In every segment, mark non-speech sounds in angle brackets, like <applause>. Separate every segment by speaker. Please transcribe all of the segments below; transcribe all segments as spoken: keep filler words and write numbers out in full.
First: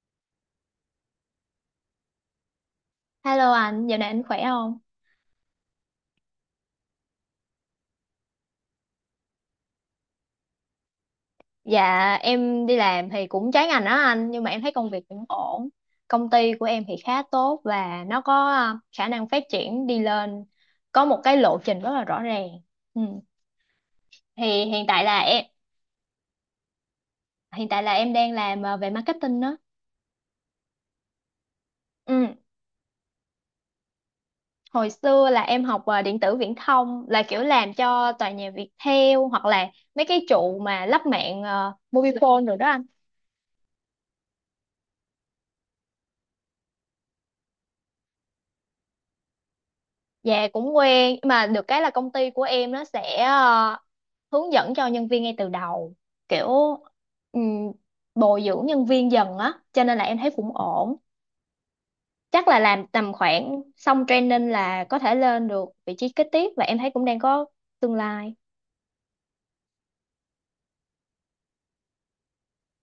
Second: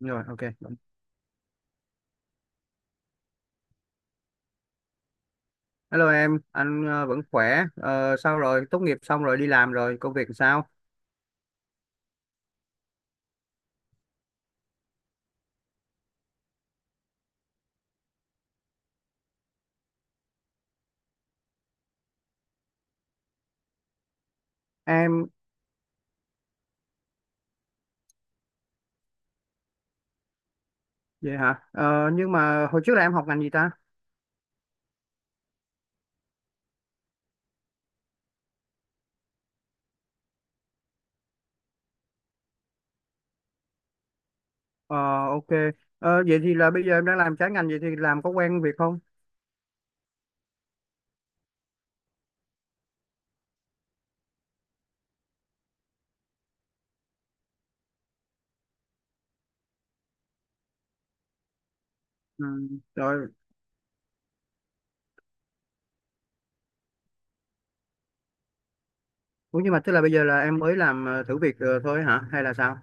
Speaker 1: rồi ok
Speaker 2: Hello anh, dạo này anh khỏe không?
Speaker 1: Hello em, anh ờ, vẫn khỏe. Ờ, Sao rồi, tốt nghiệp xong rồi đi làm rồi, công việc sao
Speaker 2: Dạ, em đi làm thì cũng trái ngành đó anh. Nhưng mà em thấy công việc cũng ổn. Công ty của em thì khá tốt. Và nó có à, khả năng phát triển đi lên. Có một cái lộ trình rất là rõ ràng. Ừ. Thì hiện tại là
Speaker 1: em?
Speaker 2: em Hiện tại là em đang làm à, về marketing đó.
Speaker 1: Vậy hả? Ờ, nhưng
Speaker 2: Ừ.
Speaker 1: mà hồi trước là em học ngành gì ta?
Speaker 2: Hồi xưa là em học à, điện tử viễn thông. Là kiểu làm cho tòa nhà Viettel. Hoặc là mấy cái trụ mà lắp mạng à, mobile phone rồi đó anh.
Speaker 1: Ờ, ok. Ờ, vậy thì là bây giờ em đang làm trái ngành, vậy thì làm có quen việc không?
Speaker 2: Dạ, cũng quen. Nhưng mà được cái là công ty của em nó sẽ ờ, hướng dẫn cho nhân viên ngay từ đầu, kiểu ừm, bồi dưỡng nhân viên dần á, cho nên là em thấy cũng ổn.
Speaker 1: Ừ,
Speaker 2: Chắc là làm tầm
Speaker 1: rồi.
Speaker 2: khoảng xong training là có thể lên được vị trí kế tiếp, và em thấy cũng đang có tương lai.
Speaker 1: Ủa, nhưng mà tức là bây giờ là em mới làm ờ, thử việc ờ, thôi hả hay là sao?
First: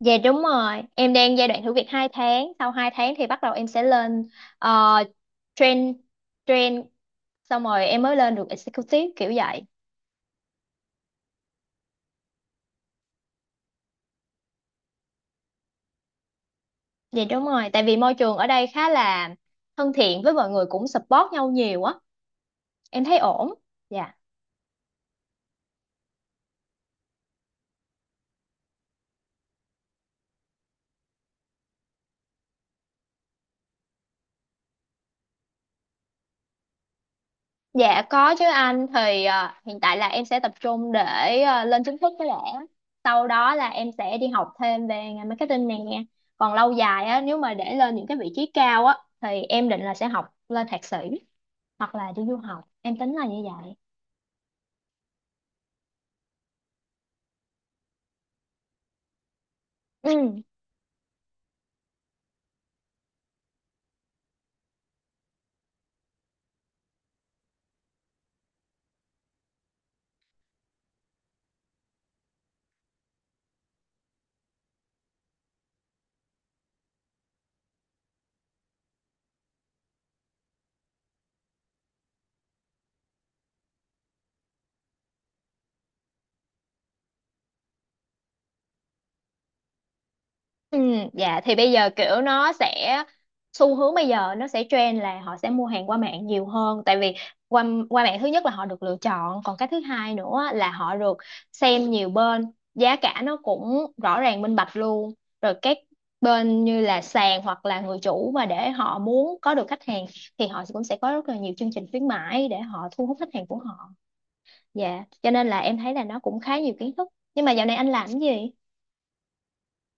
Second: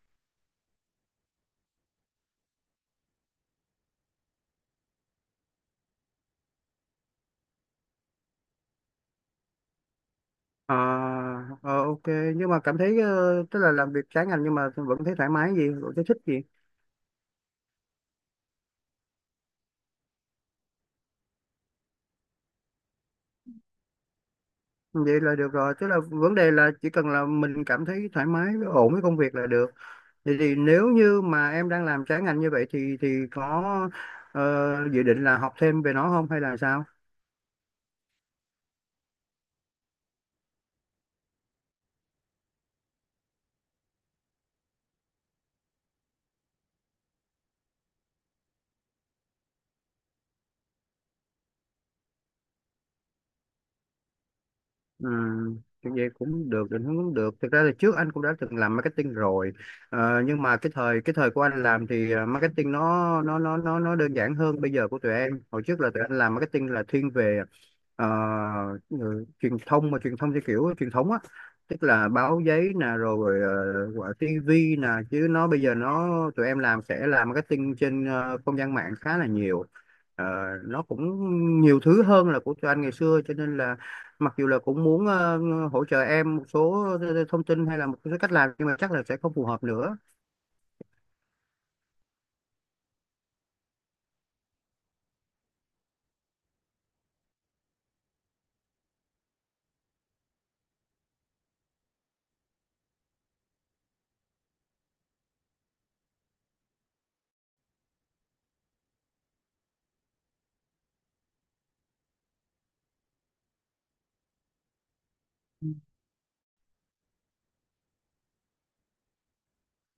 Speaker 2: Dạ đúng rồi, em đang giai đoạn thử việc hai tháng. Sau hai tháng thì bắt đầu em sẽ lên uh, train train xong rồi em mới lên được executive kiểu vậy.
Speaker 1: Ờ, ờ, ok, nhưng mà cảm thấy ờ, tức là làm việc trái ngành nhưng mà vẫn thấy thoải mái gì, vẫn thấy thích gì?
Speaker 2: Dạ đúng rồi, tại vì môi trường ở đây khá là thân thiện, với mọi người cũng support nhau nhiều á, em thấy ổn. Dạ.
Speaker 1: Vậy là được rồi, tức là vấn đề là chỉ cần là mình cảm thấy thoải mái, ổn với công việc là được. Vậy thì nếu như mà em đang làm trái ngành như vậy thì thì có ờ, dự định là học thêm về nó không hay là sao?
Speaker 2: Dạ có chứ anh, thì ờ, hiện tại là em sẽ tập trung để ờ, lên chính thức cái lẽ. Sau đó là em sẽ đi học thêm về ngành marketing nè. Còn lâu dài á, nếu mà để lên những cái vị trí cao á thì em định là sẽ học lên thạc sĩ hoặc là đi du học. Em tính là như vậy.
Speaker 1: Ừ, như vậy cũng được, định hướng cũng được. Thực ra là trước anh cũng đã từng làm marketing rồi.
Speaker 2: Ừ.
Speaker 1: Ờ, nhưng mà cái thời cái thời của anh làm thì ờ, marketing nó nó nó nó nó đơn giản hơn bây giờ của tụi em. Hồi trước là tụi anh làm marketing là thiên về ờ, ừ, truyền thông, mà truyền thông theo kiểu truyền thống á, tức là báo giấy nè, rồi uh, gọi ti vi nè, chứ nó bây giờ nó tụi em làm sẽ làm marketing trên ờ, không gian mạng khá là nhiều. Ờ, nó cũng nhiều thứ hơn là của tụi anh ngày xưa, cho nên là mặc dù là cũng muốn ờ, hỗ trợ em một số thông tin hay là một số cách làm nhưng mà chắc là sẽ không phù hợp nữa.
Speaker 2: Ừ, dạ thì bây giờ kiểu nó sẽ xu hướng, bây giờ nó sẽ trend là họ sẽ mua hàng qua mạng nhiều hơn, tại vì qua qua mạng thứ nhất là họ được lựa chọn, còn cái thứ hai nữa là họ được xem nhiều bên, giá cả nó cũng rõ ràng minh bạch luôn. Rồi các bên như là sàn hoặc là người chủ mà để họ muốn có được khách hàng thì họ cũng sẽ có rất là nhiều chương trình khuyến mãi để họ thu hút khách hàng của họ. Dạ cho nên là em thấy là nó cũng khá nhiều kiến thức. Nhưng mà dạo này anh làm cái gì?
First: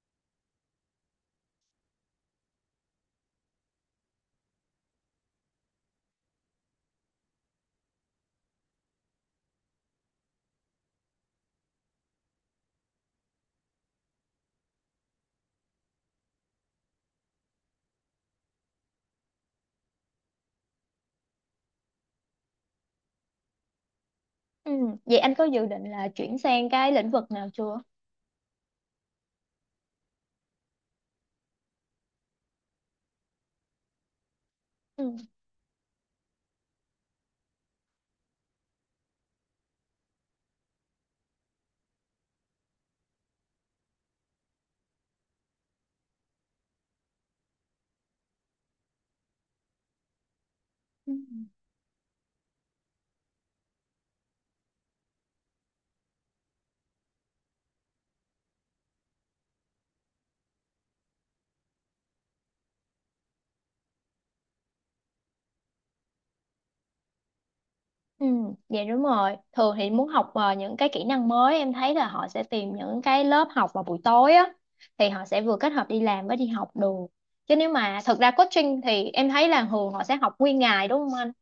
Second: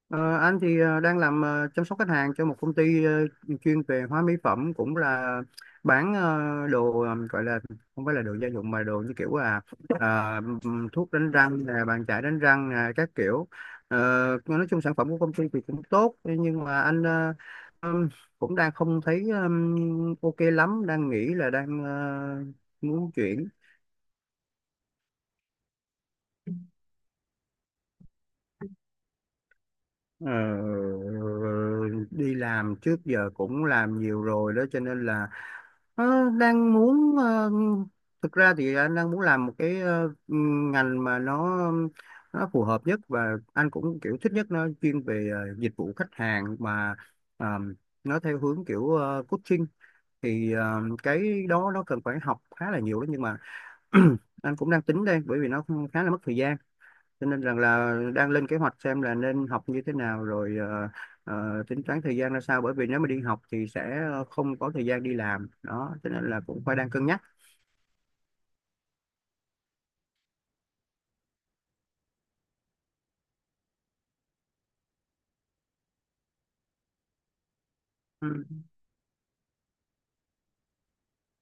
Speaker 1: Ờ, anh thì ờ, đang làm ờ, chăm sóc khách hàng cho một công ty ờ, chuyên về hóa mỹ phẩm, cũng là bán ờ, đồ, ờ, gọi là không phải là đồ gia dụng mà đồ như kiểu là ờ, thuốc đánh răng nè, bàn chải đánh răng nè, các kiểu. Ờ, nói chung sản phẩm của công ty thì cũng tốt nhưng mà anh ờ, ừm, cũng đang không thấy ừm, ok lắm, đang nghĩ là đang ờ, muốn chuyển.
Speaker 2: Ừ. Vậy anh có dự định là chuyển sang cái lĩnh vực nào chưa?
Speaker 1: Ờ, đi làm trước giờ cũng làm nhiều rồi đó cho nên
Speaker 2: Ừ.
Speaker 1: là ờ, đang muốn ờ, thực ra thì anh đang muốn làm một cái ờ, ngành mà nó nó phù hợp nhất và anh cũng kiểu thích nhất, nó chuyên về ờ, dịch vụ khách hàng mà ờ, nó theo hướng kiểu ờ, coaching. Thì ờ,
Speaker 2: Ừ.
Speaker 1: cái đó nó cần phải học khá là nhiều đó nhưng mà <clears throat> anh cũng đang tính đây, bởi vì nó khá là mất thời gian, cho nên rằng là đang lên kế hoạch xem là nên học như thế nào rồi ờ, ờ, tính toán thời gian ra sao, bởi vì nếu mà đi học thì sẽ không có thời gian đi làm đó, cho nên là cũng phải đang cân nhắc.
Speaker 2: Ừ, dạ đúng rồi. Thường thì muốn học ờ, những cái kỹ năng mới, em thấy là họ sẽ tìm những cái lớp học vào buổi tối á, thì họ sẽ vừa kết hợp đi làm với đi học được. Chứ nếu mà thật ra
Speaker 1: Ừ.
Speaker 2: coaching thì em thấy là thường họ sẽ học nguyên ngày đúng không anh?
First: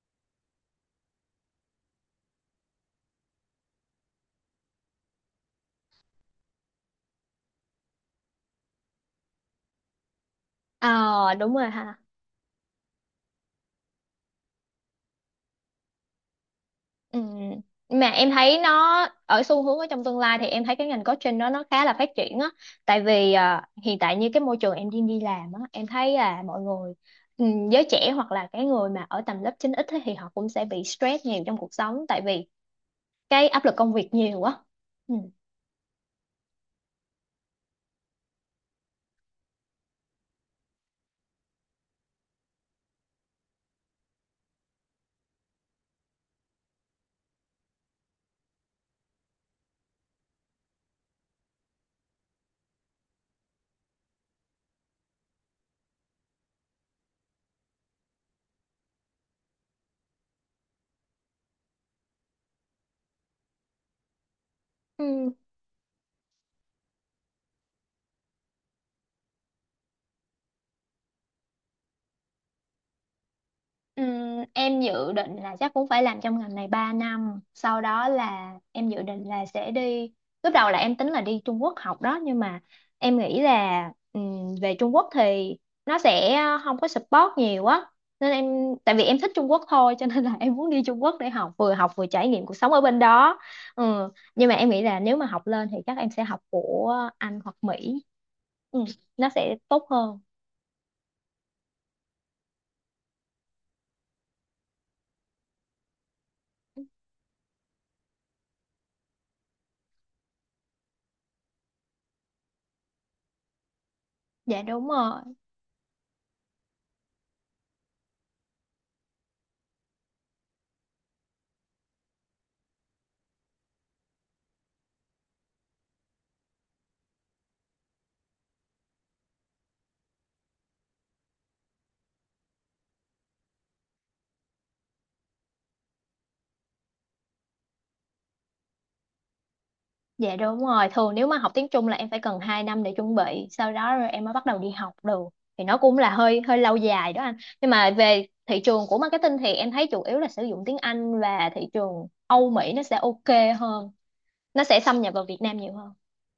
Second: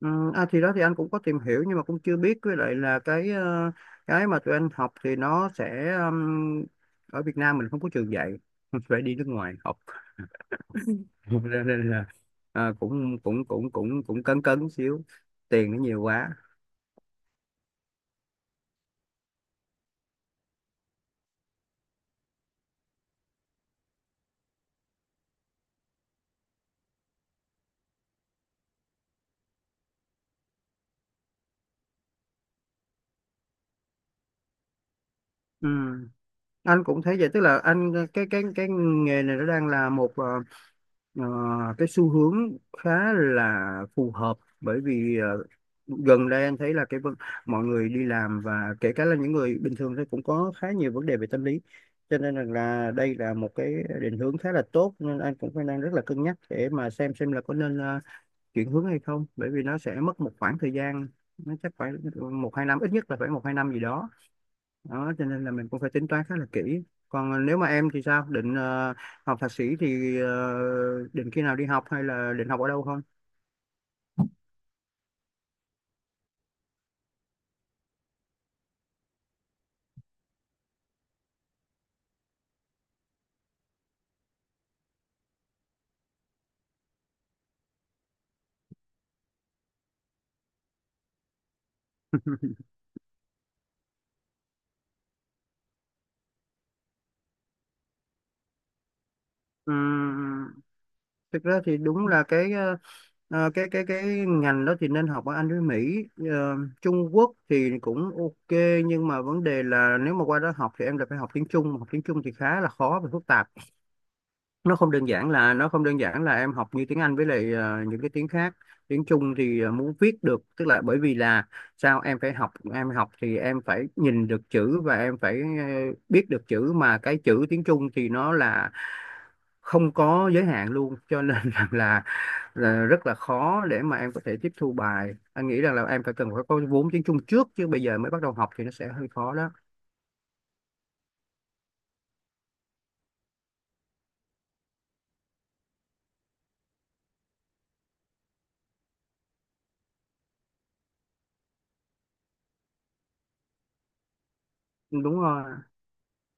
Speaker 1: Ừ, à, thì đó, thì anh cũng có tìm hiểu nhưng mà cũng chưa biết, với lại là cái ờ, cái mà tụi anh học thì nó sẽ ừm, ở Việt Nam mình không có trường dạy, <laughs> phải đi nước ngoài học. <laughs>
Speaker 2: Ờ
Speaker 1: Cho
Speaker 2: đúng rồi
Speaker 1: nên
Speaker 2: ha.
Speaker 1: là ờ, cũng cũng cũng cũng cũng cấn cấn xíu, tiền nó nhiều quá.
Speaker 2: Ừ. Mà em thấy nó ở xu hướng ở trong tương lai thì em thấy cái ngành coaching đó nó khá là phát triển á, tại vì à, hiện tại như cái môi trường em đi đi làm á, em thấy là mọi người, ừ, giới trẻ hoặc là cái người mà ở tầm lớp chín ích ấy thì họ cũng sẽ bị stress nhiều trong cuộc sống, tại vì cái áp lực công việc nhiều quá.
Speaker 1: Ừ. Anh cũng thấy vậy, tức là anh cái cái cái nghề này nó đang là một ờ, ờ, cái xu hướng khá là phù hợp, bởi vì ờ, gần đây anh thấy là cái vấn- mọi người đi làm và kể cả là những người bình thường thì cũng có khá nhiều vấn đề về tâm lý, cho nên rằng là đây là một cái định hướng khá là tốt, nên anh cũng phải đang rất là cân nhắc để mà xem xem là có nên ờ, chuyển hướng hay không, bởi vì nó sẽ mất một khoảng thời gian, nó chắc phải một hai năm, ít nhất là phải một hai năm gì đó. Đó cho
Speaker 2: Ừ.
Speaker 1: nên là mình cũng phải tính toán khá là kỹ. Còn ờ, nếu mà em thì sao, định ờ, học thạc sĩ thì ờ, định khi nào đi học hay là định học ở đâu không?
Speaker 2: Ừm, em dự định là chắc cũng phải làm trong ngành này ba năm, sau đó là em dự định là sẽ đi. Lúc đầu là em tính là đi Trung Quốc học đó, nhưng mà em nghĩ là ừm, về Trung Quốc thì nó sẽ không có support nhiều á, nên em, tại vì em thích Trung Quốc thôi cho nên là <laughs> em muốn đi Trung Quốc để học, vừa học vừa trải nghiệm cuộc
Speaker 1: <laughs>
Speaker 2: sống ở bên đó. Ừ. Nhưng mà em nghĩ là nếu mà học lên thì chắc em sẽ học của Anh hoặc Mỹ. Ừ. Nó sẽ tốt hơn.
Speaker 1: Ừm, thực ra thì đúng là cái ờ, ờ, cái cái cái ngành đó thì nên học ở Anh với Mỹ. Ờ, Trung Quốc thì cũng ok, nhưng mà vấn đề là nếu mà qua đó học thì em lại phải học tiếng Trung. Mà học tiếng Trung thì khá là khó và phức tạp,
Speaker 2: Dạ
Speaker 1: nó
Speaker 2: đúng
Speaker 1: không đơn
Speaker 2: rồi.
Speaker 1: giản là nó không đơn giản là em học như tiếng Anh với lại ờ, những cái tiếng khác. Tiếng Trung thì ờ, muốn viết được tức là bởi vì là sao em phải học em học thì em phải nhìn được chữ và em phải ờ, biết được chữ, mà cái chữ tiếng Trung thì nó là không có giới hạn luôn, cho nên <laughs> rằng là, là rất là khó để mà em có thể tiếp thu bài. Anh nghĩ rằng là em phải cần phải có vốn tiếng Trung trước, chứ bây giờ mới bắt đầu học thì nó sẽ hơi khó đó.
Speaker 2: Dạ đúng rồi, thường nếu mà học tiếng Trung là em phải cần hai năm để chuẩn bị, sau đó rồi em mới bắt đầu đi học được. Thì nó cũng là hơi hơi lâu dài đó anh. Nhưng mà về thị trường của marketing thì em thấy chủ yếu là sử dụng tiếng Anh, và thị trường Âu Mỹ nó sẽ ok hơn. Nó sẽ xâm nhập
Speaker 1: Đúng
Speaker 2: vào Việt
Speaker 1: rồi,
Speaker 2: Nam nhiều hơn.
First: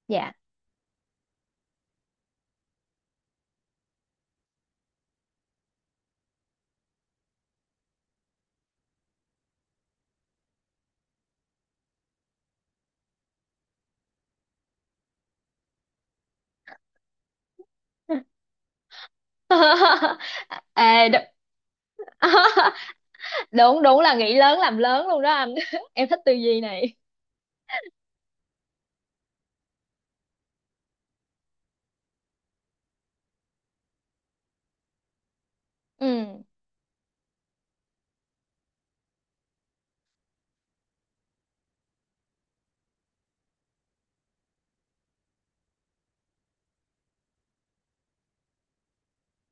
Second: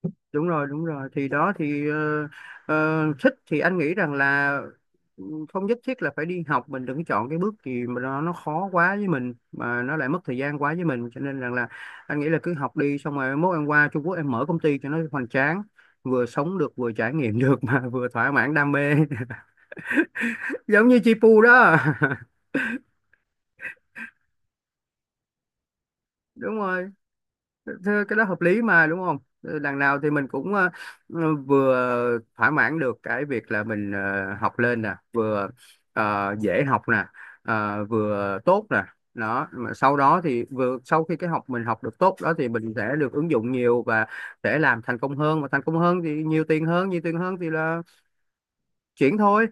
Speaker 2: Dạ.
Speaker 1: đúng rồi, đúng rồi, thì đó thì ờ, ờ, thích thì anh nghĩ rằng là ừ, không nhất thiết là phải đi học, mình đừng chọn cái bước gì mà nó nó khó quá với mình mà nó lại mất thời gian quá với mình, cho nên rằng là anh nghĩ là cứ học đi, xong rồi mốt em qua Trung Quốc em mở công ty cho nó hoành tráng, vừa sống được vừa trải nghiệm <laughs> được mà vừa thỏa mãn đam mê. <laughs>
Speaker 2: <laughs>
Speaker 1: Giống như
Speaker 2: à,
Speaker 1: chi
Speaker 2: đ-
Speaker 1: Pu đó. <laughs>
Speaker 2: <laughs> đúng đúng là nghĩ lớn làm lớn luôn đó anh. <laughs> Em thích tư
Speaker 1: Đúng
Speaker 2: duy
Speaker 1: rồi.
Speaker 2: này.
Speaker 1: Thế cái đó hợp lý mà, đúng không? Ờ, đằng nào thì mình cũng ờ, ờ, vừa thỏa mãn được cái việc là mình ờ, học lên nè, vừa
Speaker 2: Ừ.
Speaker 1: ờ, dễ học nè, ờ, vừa tốt nè. Đó, mà sau đó thì vừa sau khi cái học mình học được tốt đó thì mình sẽ được ứng dụng nhiều và sẽ làm thành công hơn, mà thành công hơn thì nhiều tiền hơn, nhiều tiền hơn thì là chuyển thôi.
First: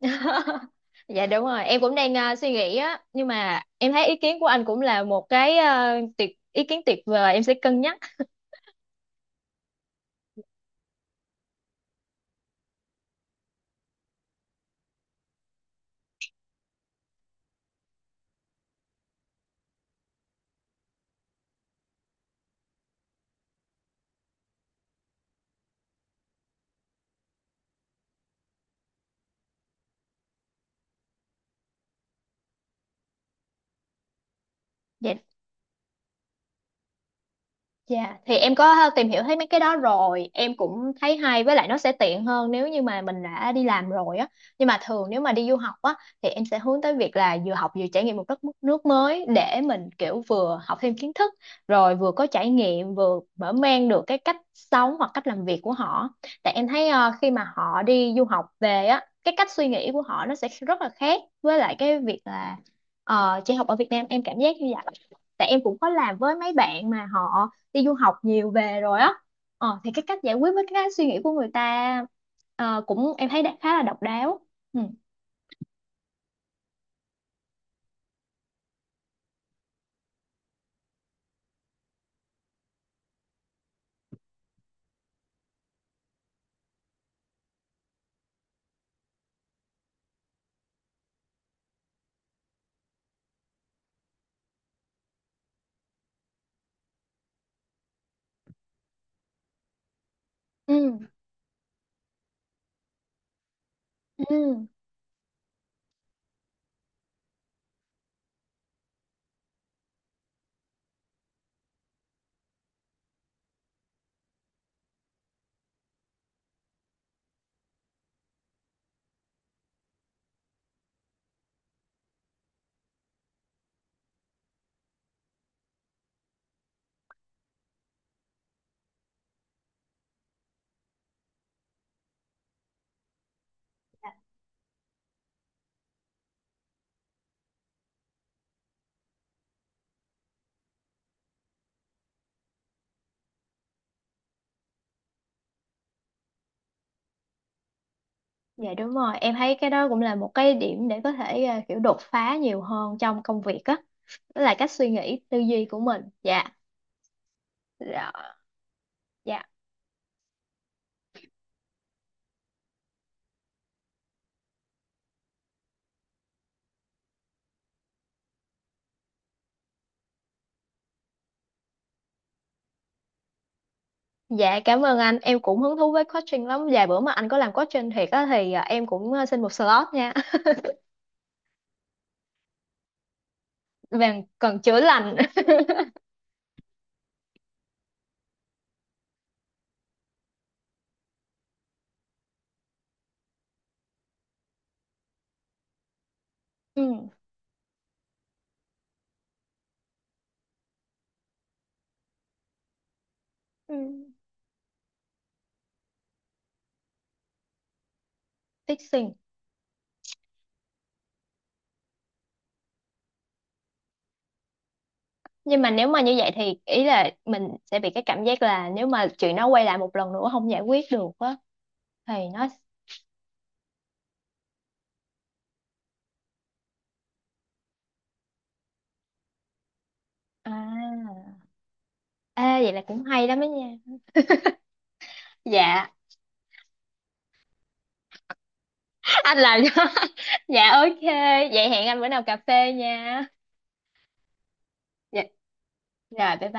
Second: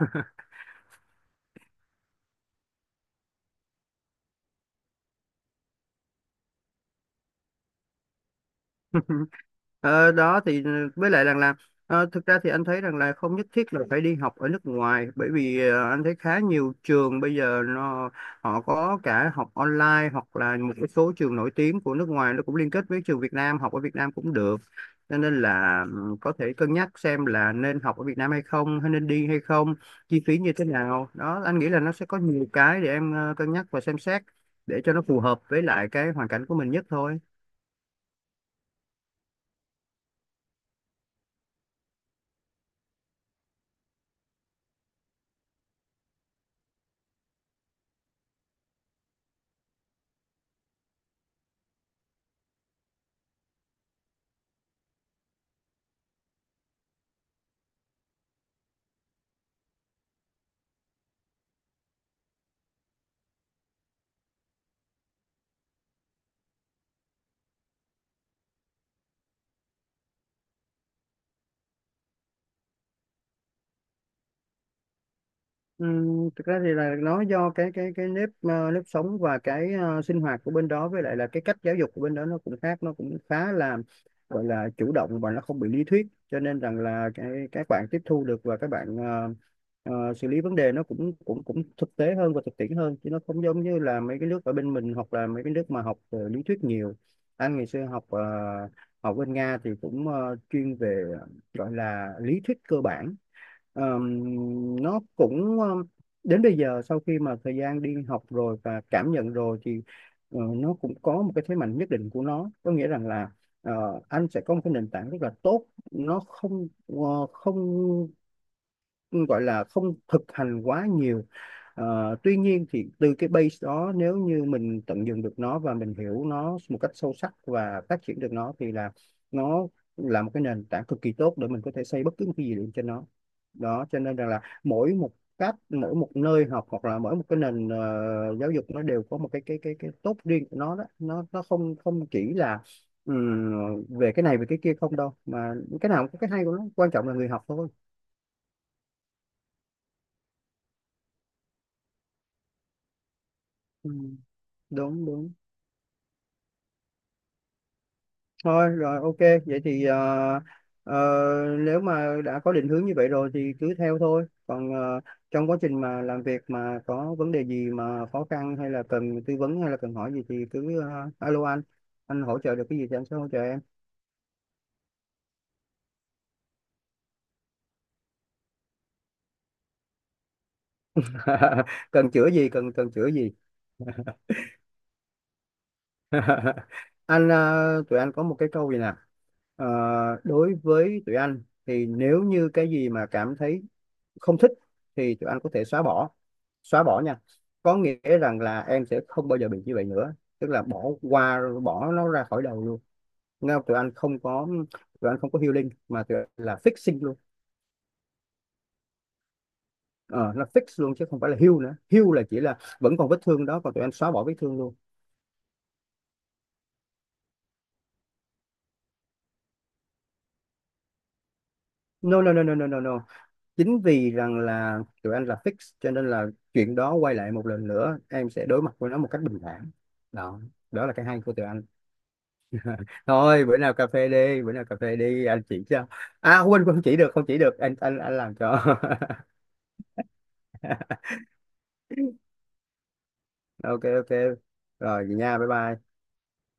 Speaker 2: <laughs> dạ đúng rồi, em cũng đang à, suy nghĩ á, nhưng mà em thấy ý kiến của anh cũng là một cái à, tuyệt ý kiến tuyệt vời, em sẽ cân nhắc.
Speaker 1: <laughs> Ờ, đó thì với lại rằng là ờ, thực ra thì anh thấy rằng là không nhất thiết là phải đi học ở nước ngoài, bởi vì ờ, anh thấy khá nhiều trường bây giờ nó họ có cả học online, hoặc là một cái số trường nổi tiếng của nước ngoài nó cũng liên kết với trường Việt Nam, học ở Việt Nam cũng được, cho nên là ừ, có thể cân nhắc xem là nên học ở Việt Nam hay không hay nên đi hay không, chi phí như thế nào đó. Anh nghĩ là nó sẽ có nhiều cái để em ờ, cân nhắc và xem xét để cho nó
Speaker 2: Dạ.
Speaker 1: phù hợp với lại cái hoàn cảnh của mình nhất thôi.
Speaker 2: Dạ, thì em có tìm hiểu thấy mấy cái đó rồi, em cũng thấy hay, với lại nó sẽ tiện hơn nếu như mà mình đã đi làm rồi á. Nhưng mà thường nếu mà đi du học á thì em sẽ hướng tới việc là vừa học vừa trải nghiệm một đất nước mới, để mình kiểu vừa học thêm kiến thức, rồi vừa có trải nghiệm, vừa mở mang được cái cách sống hoặc cách làm việc của họ. Tại em thấy ờ, khi mà họ đi du học về á, cái cách suy nghĩ của họ nó sẽ rất là khác với lại cái việc là ờ, chị học ở Việt Nam, em cảm giác như vậy. Tại em cũng có làm với mấy bạn mà họ đi du học nhiều về rồi á, ờ, thì cái cách giải quyết với cái suy nghĩ của người ta, ờ, cũng em thấy đã khá là độc đáo. Ừ.
Speaker 1: Ừm, thực ra thì là nó do cái cái cái nếp ờ, nếp sống và cái ờ, sinh hoạt của bên đó, với lại là cái cách giáo dục của bên đó nó cũng khác, nó cũng khá là gọi là chủ động và nó không bị lý thuyết, cho nên rằng là cái các bạn tiếp thu được và các bạn ờ, ờ, xử lý vấn đề nó cũng cũng cũng thực tế hơn và thực tiễn hơn, chứ nó không giống như là mấy cái nước ở bên mình hoặc là mấy cái nước mà học ờ, lý thuyết nhiều. Anh ngày xưa học ờ, học bên Nga thì cũng ờ, chuyên
Speaker 2: Ừ.
Speaker 1: về gọi là lý thuyết cơ bản. Ờm,
Speaker 2: Ừ.
Speaker 1: nó cũng ờm, đến bây giờ sau khi mà thời gian đi học rồi và cảm nhận rồi thì ờ, nó cũng có một cái thế mạnh nhất định của nó, có nghĩa rằng là ờ, anh sẽ có một cái nền tảng rất là tốt, nó không ờ, không gọi là không thực hành quá nhiều. Ờ, tuy nhiên thì từ cái base đó, nếu như mình tận dụng được nó và mình hiểu nó một cách sâu sắc và phát triển được nó thì là nó là một cái nền tảng cực kỳ tốt để mình có thể xây bất cứ một cái gì lên trên nó. Đó cho nên rằng là mỗi một cách mỗi một nơi học hoặc là mỗi một cái nền ờ, giáo dục nó đều có một cái cái cái cái tốt riêng của nó. Đó nó nó không không chỉ là ừm, về cái này về cái kia không đâu, mà cái nào cũng có cái hay của nó, quan trọng là người học thôi.
Speaker 2: Dạ đúng rồi, em thấy cái đó cũng là một cái điểm để có thể ờ, kiểu đột phá nhiều hơn trong công việc á.
Speaker 1: Ừ.
Speaker 2: Đó là cách suy
Speaker 1: Đúng,
Speaker 2: nghĩ
Speaker 1: đúng.
Speaker 2: tư duy của mình. Dạ. Dạ.
Speaker 1: Thôi rồi, ok.
Speaker 2: Dạ.
Speaker 1: Vậy thì ờ, ờ, nếu mà đã có định hướng như vậy rồi thì cứ theo thôi, còn ờ, trong quá trình mà làm việc mà có vấn đề gì mà khó khăn hay là cần tư vấn hay là cần hỏi gì thì cứ ờ, alo anh anh hỗ trợ được cái gì thì anh sẽ hỗ trợ em.
Speaker 2: Dạ cảm ơn anh, em cũng hứng thú với coaching lắm. Vài bữa mà anh có làm coaching thiệt á thì à, em cũng à, xin một slot nha.
Speaker 1: <laughs> Cần chữa gì, cần cần chữa gì?
Speaker 2: <laughs> Vàng cần chữa lành. <laughs>
Speaker 1: <laughs> Anh ờ, tụi anh có một cái câu gì nè. Ờ, đối với tụi anh thì nếu như cái gì mà cảm thấy không thích thì tụi anh có thể xóa bỏ, xóa bỏ
Speaker 2: Ừ.
Speaker 1: nha, có nghĩa rằng là em sẽ không bao giờ bị như vậy nữa, tức là bỏ qua, bỏ nó ra khỏi đầu luôn. Nghe không?
Speaker 2: Ừ.
Speaker 1: Tụi anh không có tụi anh không có healing mà tụi anh là fixing luôn.
Speaker 2: Fixing.
Speaker 1: Ờ, là fix luôn chứ không phải là heal nữa, heal là chỉ là vẫn còn vết thương đó, còn tụi anh xóa bỏ vết thương luôn.
Speaker 2: Nhưng mà nếu mà như vậy thì ý là mình sẽ bị cái cảm giác là nếu mà chuyện nó quay lại một lần nữa không giải quyết được á, thì
Speaker 1: No, no, no,
Speaker 2: nó.
Speaker 1: no, no, no, no, chính vì rằng là tụi anh là fix cho nên là chuyện đó quay lại một lần nữa em sẽ đối mặt với nó một cách bình thản. Đó, đó là cái hay
Speaker 2: À.
Speaker 1: của tụi anh.
Speaker 2: Ê, vậy là cũng
Speaker 1: <laughs>
Speaker 2: hay lắm đó
Speaker 1: Thôi bữa nào
Speaker 2: nha.
Speaker 1: cà phê đi, bữa nào cà phê đi, anh chỉ cho.
Speaker 2: Dạ.
Speaker 1: À quên, quên không chỉ được, không chỉ được anh anh anh làm cho.
Speaker 2: Anh làm cho. <laughs> Dạ ok.
Speaker 1: <laughs>
Speaker 2: Vậy hẹn anh bữa nào cà phê nha.
Speaker 1: Ok, ok, rồi vậy
Speaker 2: Dạ.
Speaker 1: nha, bye bye.
Speaker 2: Rồi bye bye.